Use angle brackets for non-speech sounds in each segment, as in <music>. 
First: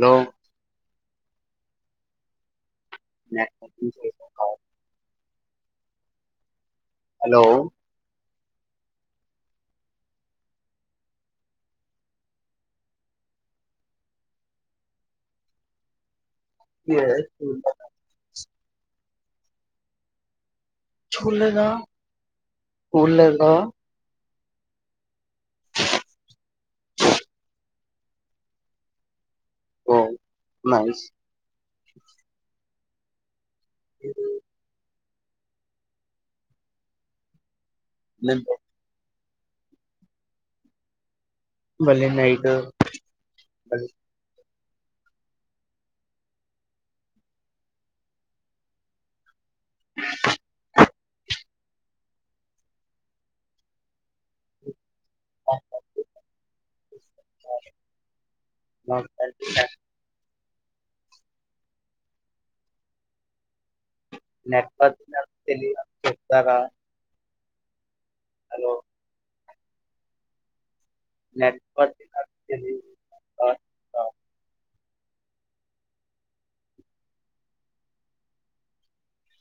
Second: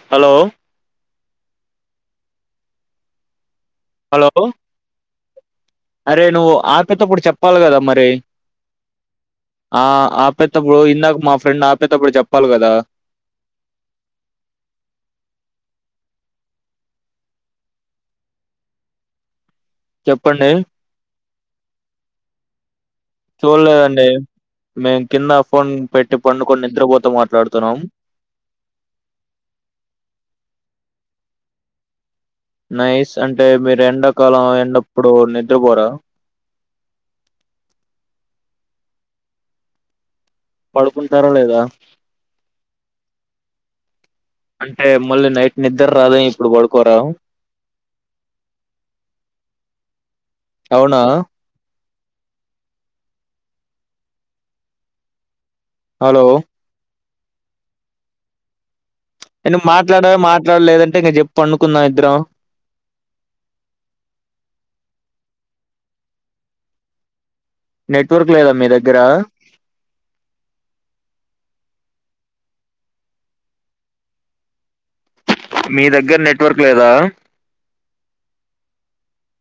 లో hello networking hello చేసాం కాదు అరే నువ్వు ఆపేతప్పుడు హలో చెప్పాలి కదా మరి ఆ ఆపేటప్పుడు ఇందాక మా ఫ్రెండ్ ఆపేటప్పుడు చెప్పాలి కదా ఎస్ చెప్పండి చూడు లేదా చూడు లేదా మేం కింద ఫోన్ పెట్టి పండుకొని నిద్రపోత మాట్లాడుతున్నాము ఓ నైస్ నైస్ అంటే మీరు ఎండాకాలం ఎండ అప్పుడు నిద్రపోరా నండి పడుకో మళ్ళీ నైట్ అంటే మళ్ళీ నైట్ నిద్రరాదు అన్ని ఇప్పుడు పడుకోరా పోనా హలో అ ఎను మాట్లాడ మాట్ లేదంటే పండుకుందాం ఇద్దరం నెట్వర్క్ తెలీదు చెప్తారా నెట్వర్క్ లేదా మీ హలో దగ్గర నెట్వర్క్ మీ దగ్గర నెట్వర్క్ లేదా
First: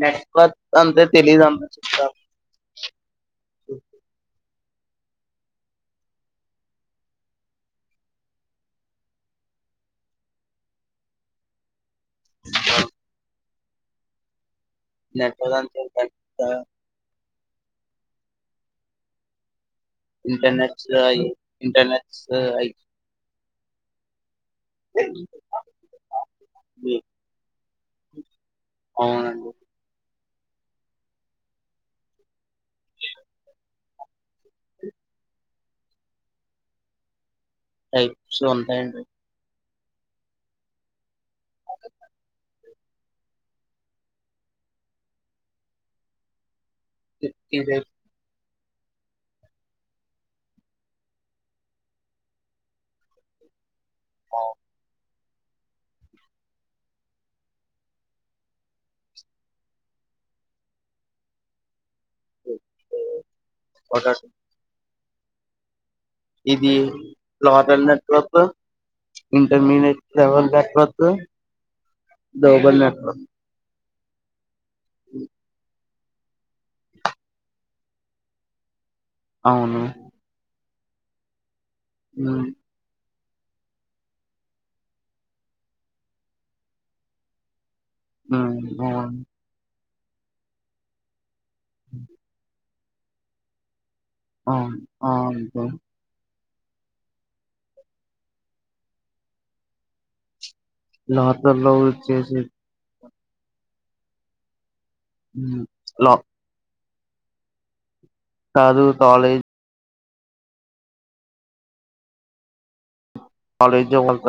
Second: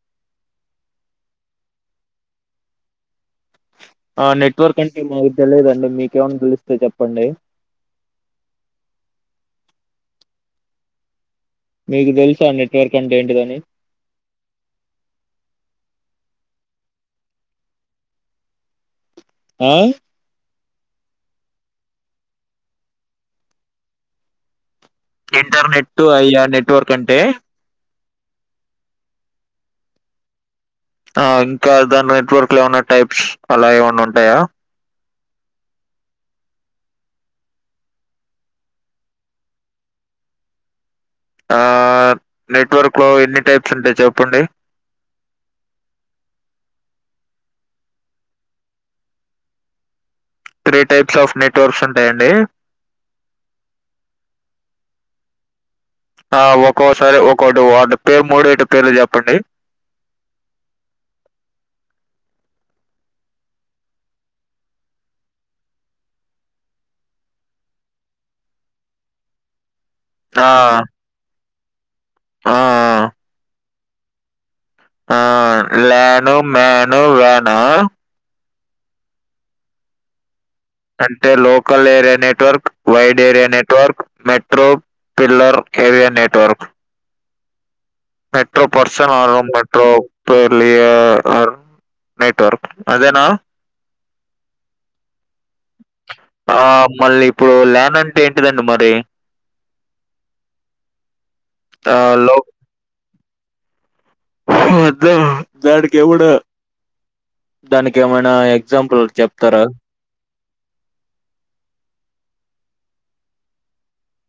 నెట్వర్క్ అంతే తెలీదు అంట ఆ నెట్ వర్క్ అంటే మాకు తెలియద అండి మీకేమైనా తెలుస్తే చెప్పండి మీకు తెలుసు ఆ నెట్వర్క్ అంటే ఏంటిదని నెట్వర్క్ టైప్స్ ఆహ్ ఆ ఇంటర్నట్ అయి ఇంటర్నట్స్ అయి ఇంటర్నెట్ అయ్యా నెట్వర్క్ అంటే అవునండి ఆ ఇంకా దాని నెట్వర్క్ లో ఏమన్నా టైప్స్ అలా ఏమైన్నా ఉంటాయా టైప్స్ ఉంటాయి అండి ఆ నెట్వర్క్ లో ఎన్ని టైప్స్ ఉంటాయి చెప్పండి ఇజ త్రీ టైప్స్ ఆఫ్ నెట్వర్క్స్ ఉంటాయండి ఓ ఆ ఒక్కోసారి ఒక్కోటి వాటి పేరు మూడు ఐ టం పేరులు చెప్పండి బజాజ్ ఇది లోకల్ నెట్వర్క్ ఇంటర్మీడియట్ ఆ ఎవల్ద నెట్వర్కు ఆ దబల్ నెట్వర్క్ ఆ ల్యాను మ్యాను వ్యాను అవును అంటే local area um network wide area network metro pillar area network um metro person అవును ఆ మెట్రో పేర్లి యా అర్ నెట్వర్క్ అదేనా ఆ ఆ అంతే ఆ మళ్ళీ ఇప్పుడు ల్యాన్ అంటే ఏంటిదండి మరీ లాకర్ లో ఉంచేసి హమ్ వద్ద ఉమ్ దాడికి లో ఎవ్వడు దాని కేమైనా కాదు ఎగ్జాంపుల్ కాలేజ్ చెప్తారా కాలేజ వంత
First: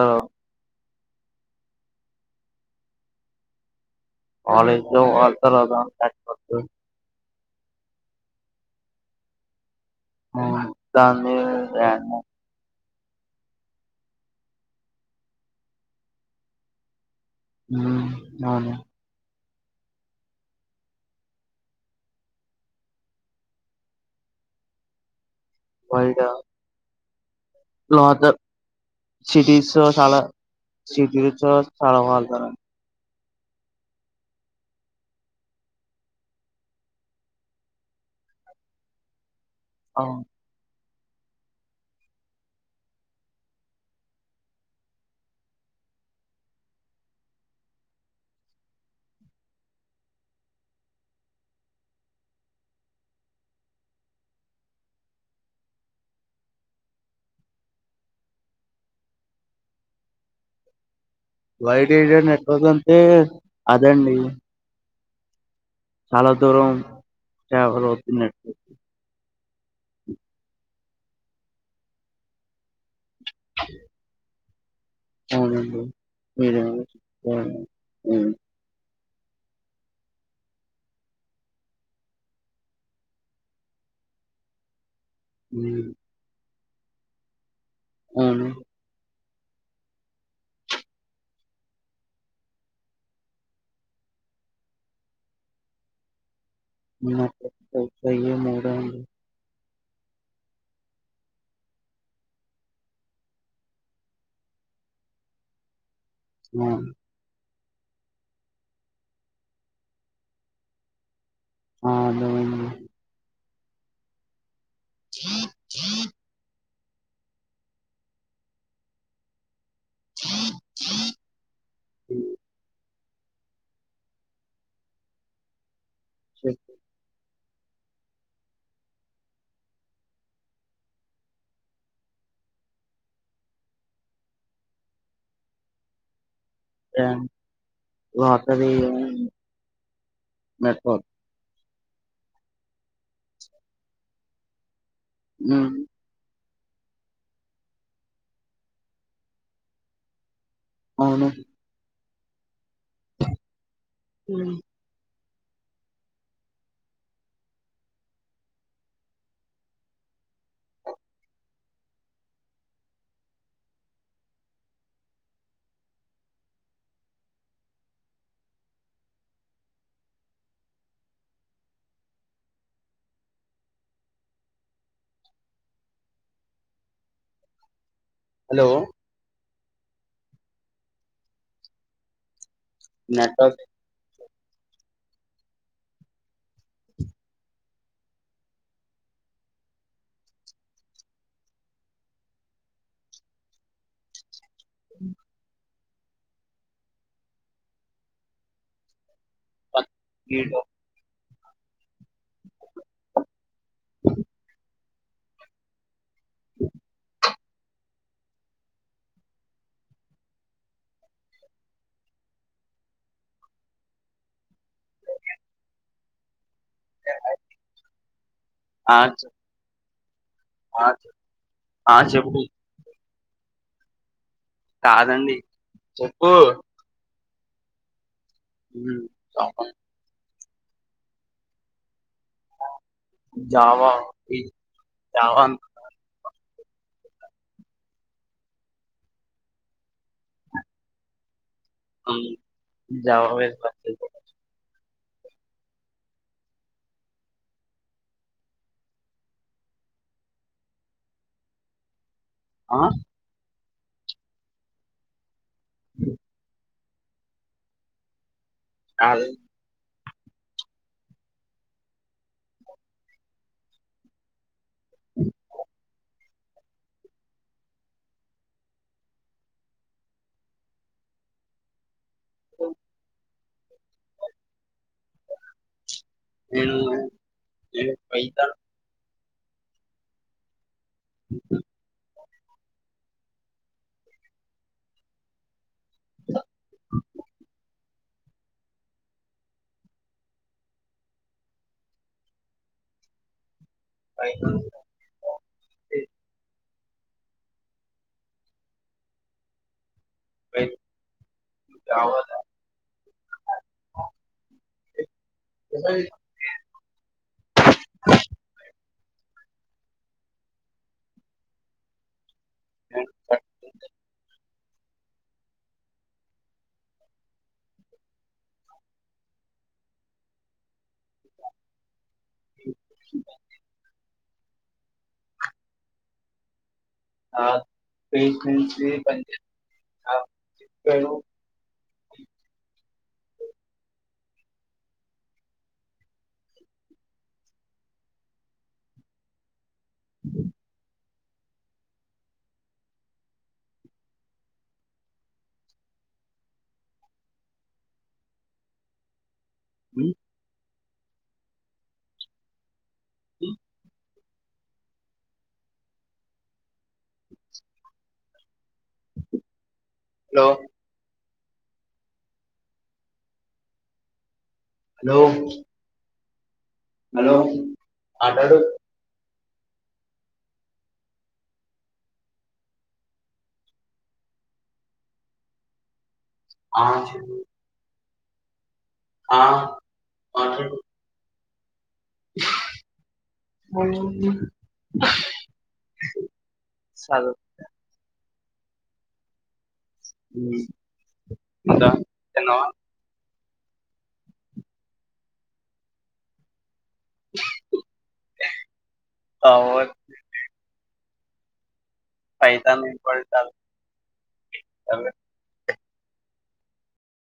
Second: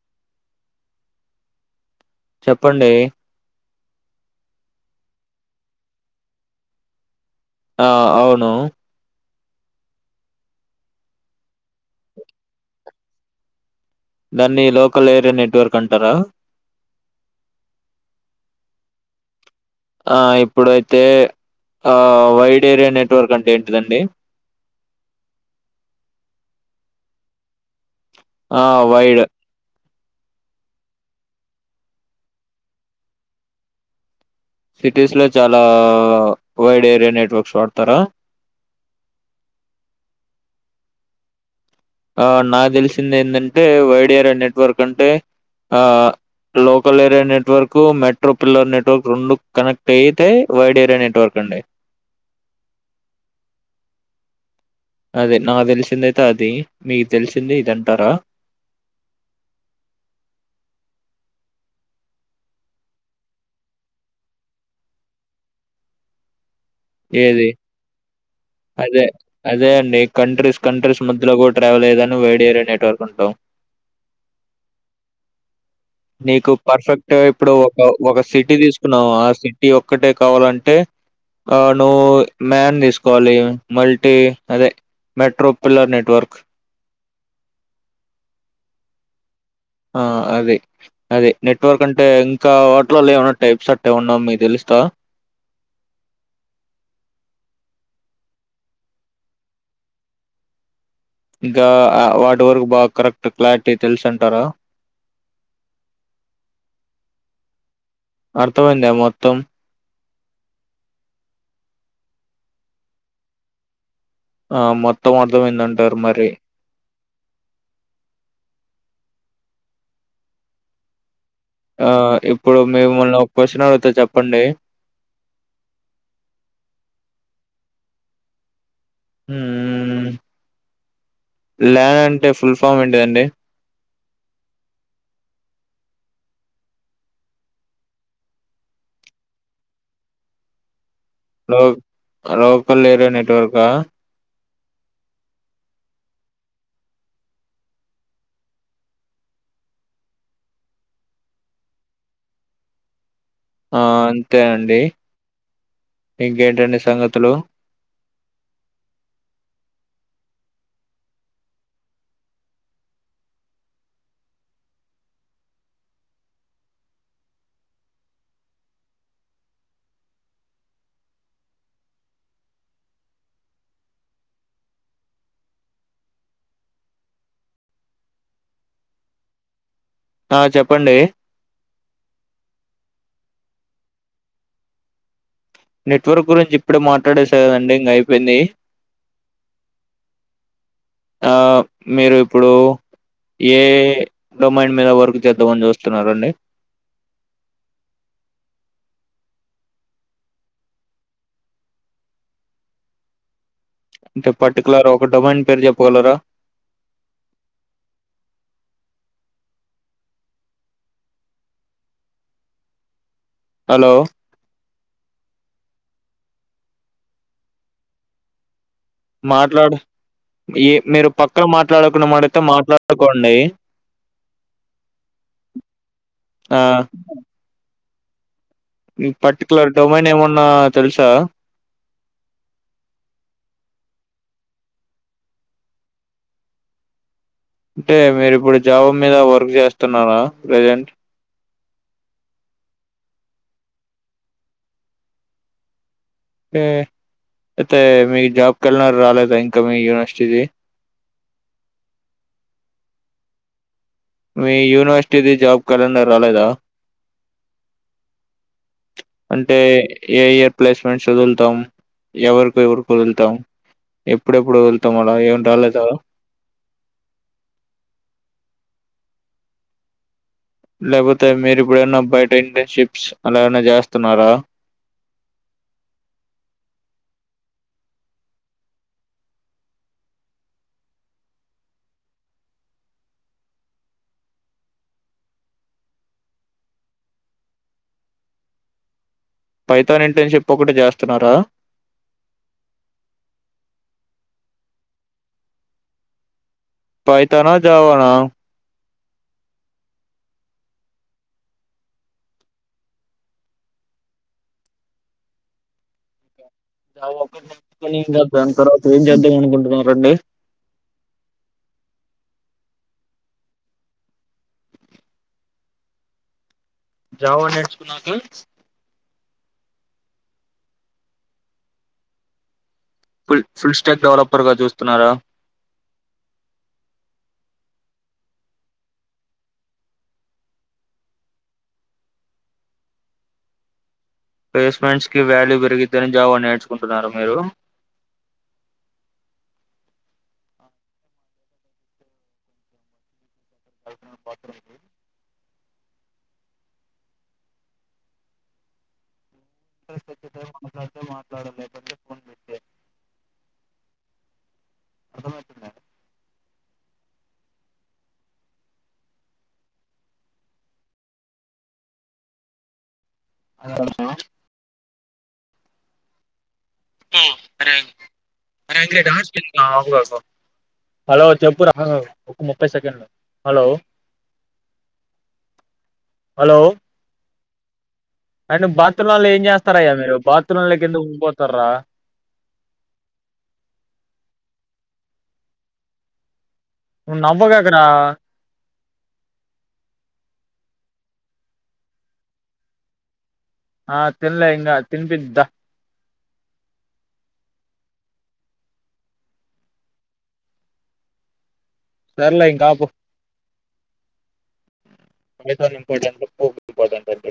చెప్పండి కాలెజ్ లో అతదాం కకతు <unintelligible> ఆ అవును ఉమ్ దానిల్ ర్యాంకు దాన్ని లోకల్ ఏరియా నెట్వర్క్ అంటరా ఉమ్ అవును ఆ ఇప్పుడైతే ఆ వైడ్ ఏరియా నెట్వర్క్ అంటే ఏంటిదండి వయిడా లోత ఆ వైడ్ సిటీస్ చాలా సిటీలో చ చాలా హల్తారం సిటీస్ లో చాలా వైడ్ ఏరియా నెట్వర్క్స్ వాడతారా అ ఆ నాకు తెలిసింది ఏంటంటే వైడిఏరియా నెట్వర్క్ అంటే ఆ local area network metro pillar network రెండు కనెక్ట్ అయితే వైడ్ ఏరియా నెట్వర్క్ అండి అదే నాకు తెలిసిందయితే అది మీకు తెలిసింది ఇదంటారా వైడ్ ఏరియా నెట్వర్క్ అంటే అదండి సాలా దూరం ఏది ట్రావెలవుతునాటు అదే అదే అండి కంట్రీస్ కంట్రీస్ మధ్యలో కూడా ట్రావెల్ అయ్యే దాన్ని వైడ్ ఏరియా నెట్వర్క్ అంటాం అవునండి నీకు మీరేమో పర్ఫెక్ట్ గా ఇప్పుడు చెప్తారు ఒక ఒక ఉమ్, సిటీ తీసుకు చూస్తున్నాం ఆ సిటీ ఒక్కటే కావాలంటే ఆ నువ్వు మ్యాన్ తీసుకోవాలి మల్టీ అదె మెట్రో ఉమ్, పిల్లర్ నెట్వర్క్ అవును ఆ అదే అదే నెట్వర్క్ అంటే ఇంకా వాటిలలో ఏమన్నా టైప్స్ అట్టే ఉన్నా మీ తెలుస్తా నెట్వర్క్ టైప్స్ ఇంకా అ వాటి వరకు బాగ కరెక్ట్ క్లారిటీ తెలుసు అంటారా మ్ అర్ధమైందా మొత్తం ఆ అర్ధం అయింది ఆ మొత్తం అర్ధమైందంటారు మరి ఆ ఉమ్, ఇప్పుడు మిమ్మల్ని ఒక క్వశ్చన్ అడగుత చెప్పండి ఉమ్ ల్యాన్ అంటే ఫుల్ ఫామ్ ఏంటిదండి లెన్ లాటరి ఆ నెట్వర్క్ లో లోకల్ ఏరియా నెట్వర్కా ఉమ్ అవును ఆ అంతే ఉమ్. అండి ఇంకేంటండి సంగతులు హలో ఆ చెప్పండి నెటవ నెట్వర్క్ గురించి ఇప్పుడే మాట్లాడేసేకాదండి ఇంకా అయిపోయింది ఆ మీరు ఇప్పుడు ఏ డొమైన్ మీద వర్క్ చేద్దామని చూస్తున్నరండి <unintelligible> అంటే పర్టికులర్ ఒక డొమైన్ పేరు చెప్పుగలరా హలో న్ఐ మాట్లాడు ఎవ ఆ మీరు చెప్- పక్కాన ఆ మాట్లాడకున్న చెప్పు మాడితే మాట్లాడుక్ కొండయి కాదండి చెప్పు ఆ ఉమ్, జావా పర్టికులర్ డొమైన్ ఏమన్నా తెలుసా జవా వి జవాన్ అంటే మీరిప్పుడు జాబ్ మీద వర్క్ చేస్తున్నార ప్రెజెంట్ జావా మీద పని చేస్తున్న ఉమ్ అయితే మీక్ జాబ్ క్యాలెండర్ రాలేదా ఇంక మీ యూనివర్సిటీది ఆ మీ యూనివర్సిటీది జాబ్ క్యాలెండర్ రాలేదా కాదు అంటే ఏ ఇయర్ ప్లేస్మెంట్స్ వదులుతాం ఎవరికి ఎవరి కు వదులుతాం ఎప్పుడెప్పుడు వదుల్ తమల ఏంటి రాలేదా లేపోతే మీరుప్పుడైనా బయట ఇంటర్న్షిప్స్ అలా ఎవ్వన్నా చేస్తున్నారా నేను పైథోన్ పైథోన్ ఇంటర్న్షిప్ ఒకటి చేస్తున్నారా పైథోన్ పైథోన్ నా జావా నా పైథోన్, జావా దాన్ని తర్వాత ఏం చేద్దాం అనుకుంటున్నారండి <unintelligible> జావా నేర్చుకున్నాక కట్టి ఫుల్ ఫుల్ స్టాక్ డెవలపర్గా చూస్తున్నారా <inaudible> ప్లేస్మెంట్స్ కి వాల్యూ పెరిగిద్దని జావా నేర్చుకుంటున్నార మీరు వర్క్ అట్ ఐతే మాట్లాడక్ <inaudible> <inaudible> హలో <unintelligible> హలో హలో అరే మాట్లాడు అరే <unintelligible> డాన్స్ స్పెల్లింగ్ <inaudible> హలో చెప్పు రా ఒక ముప్పై సెకండ్లు హలో ఆ అయినా బాత్రూమ్లలో ఆ ఏం చేస్తారాయ మీరు బాత్రూమ్ల మాట్లాడు కెందుకు పోతారా చదువు నువ్ నవ్వ కకరా ఉ ఇంకా తిన్నావా ఆ తిన్లే ఇంకా తిన్పిద్ద <inaudible> సర్లే ఇంకాపు <unintelligible> <unintelligible>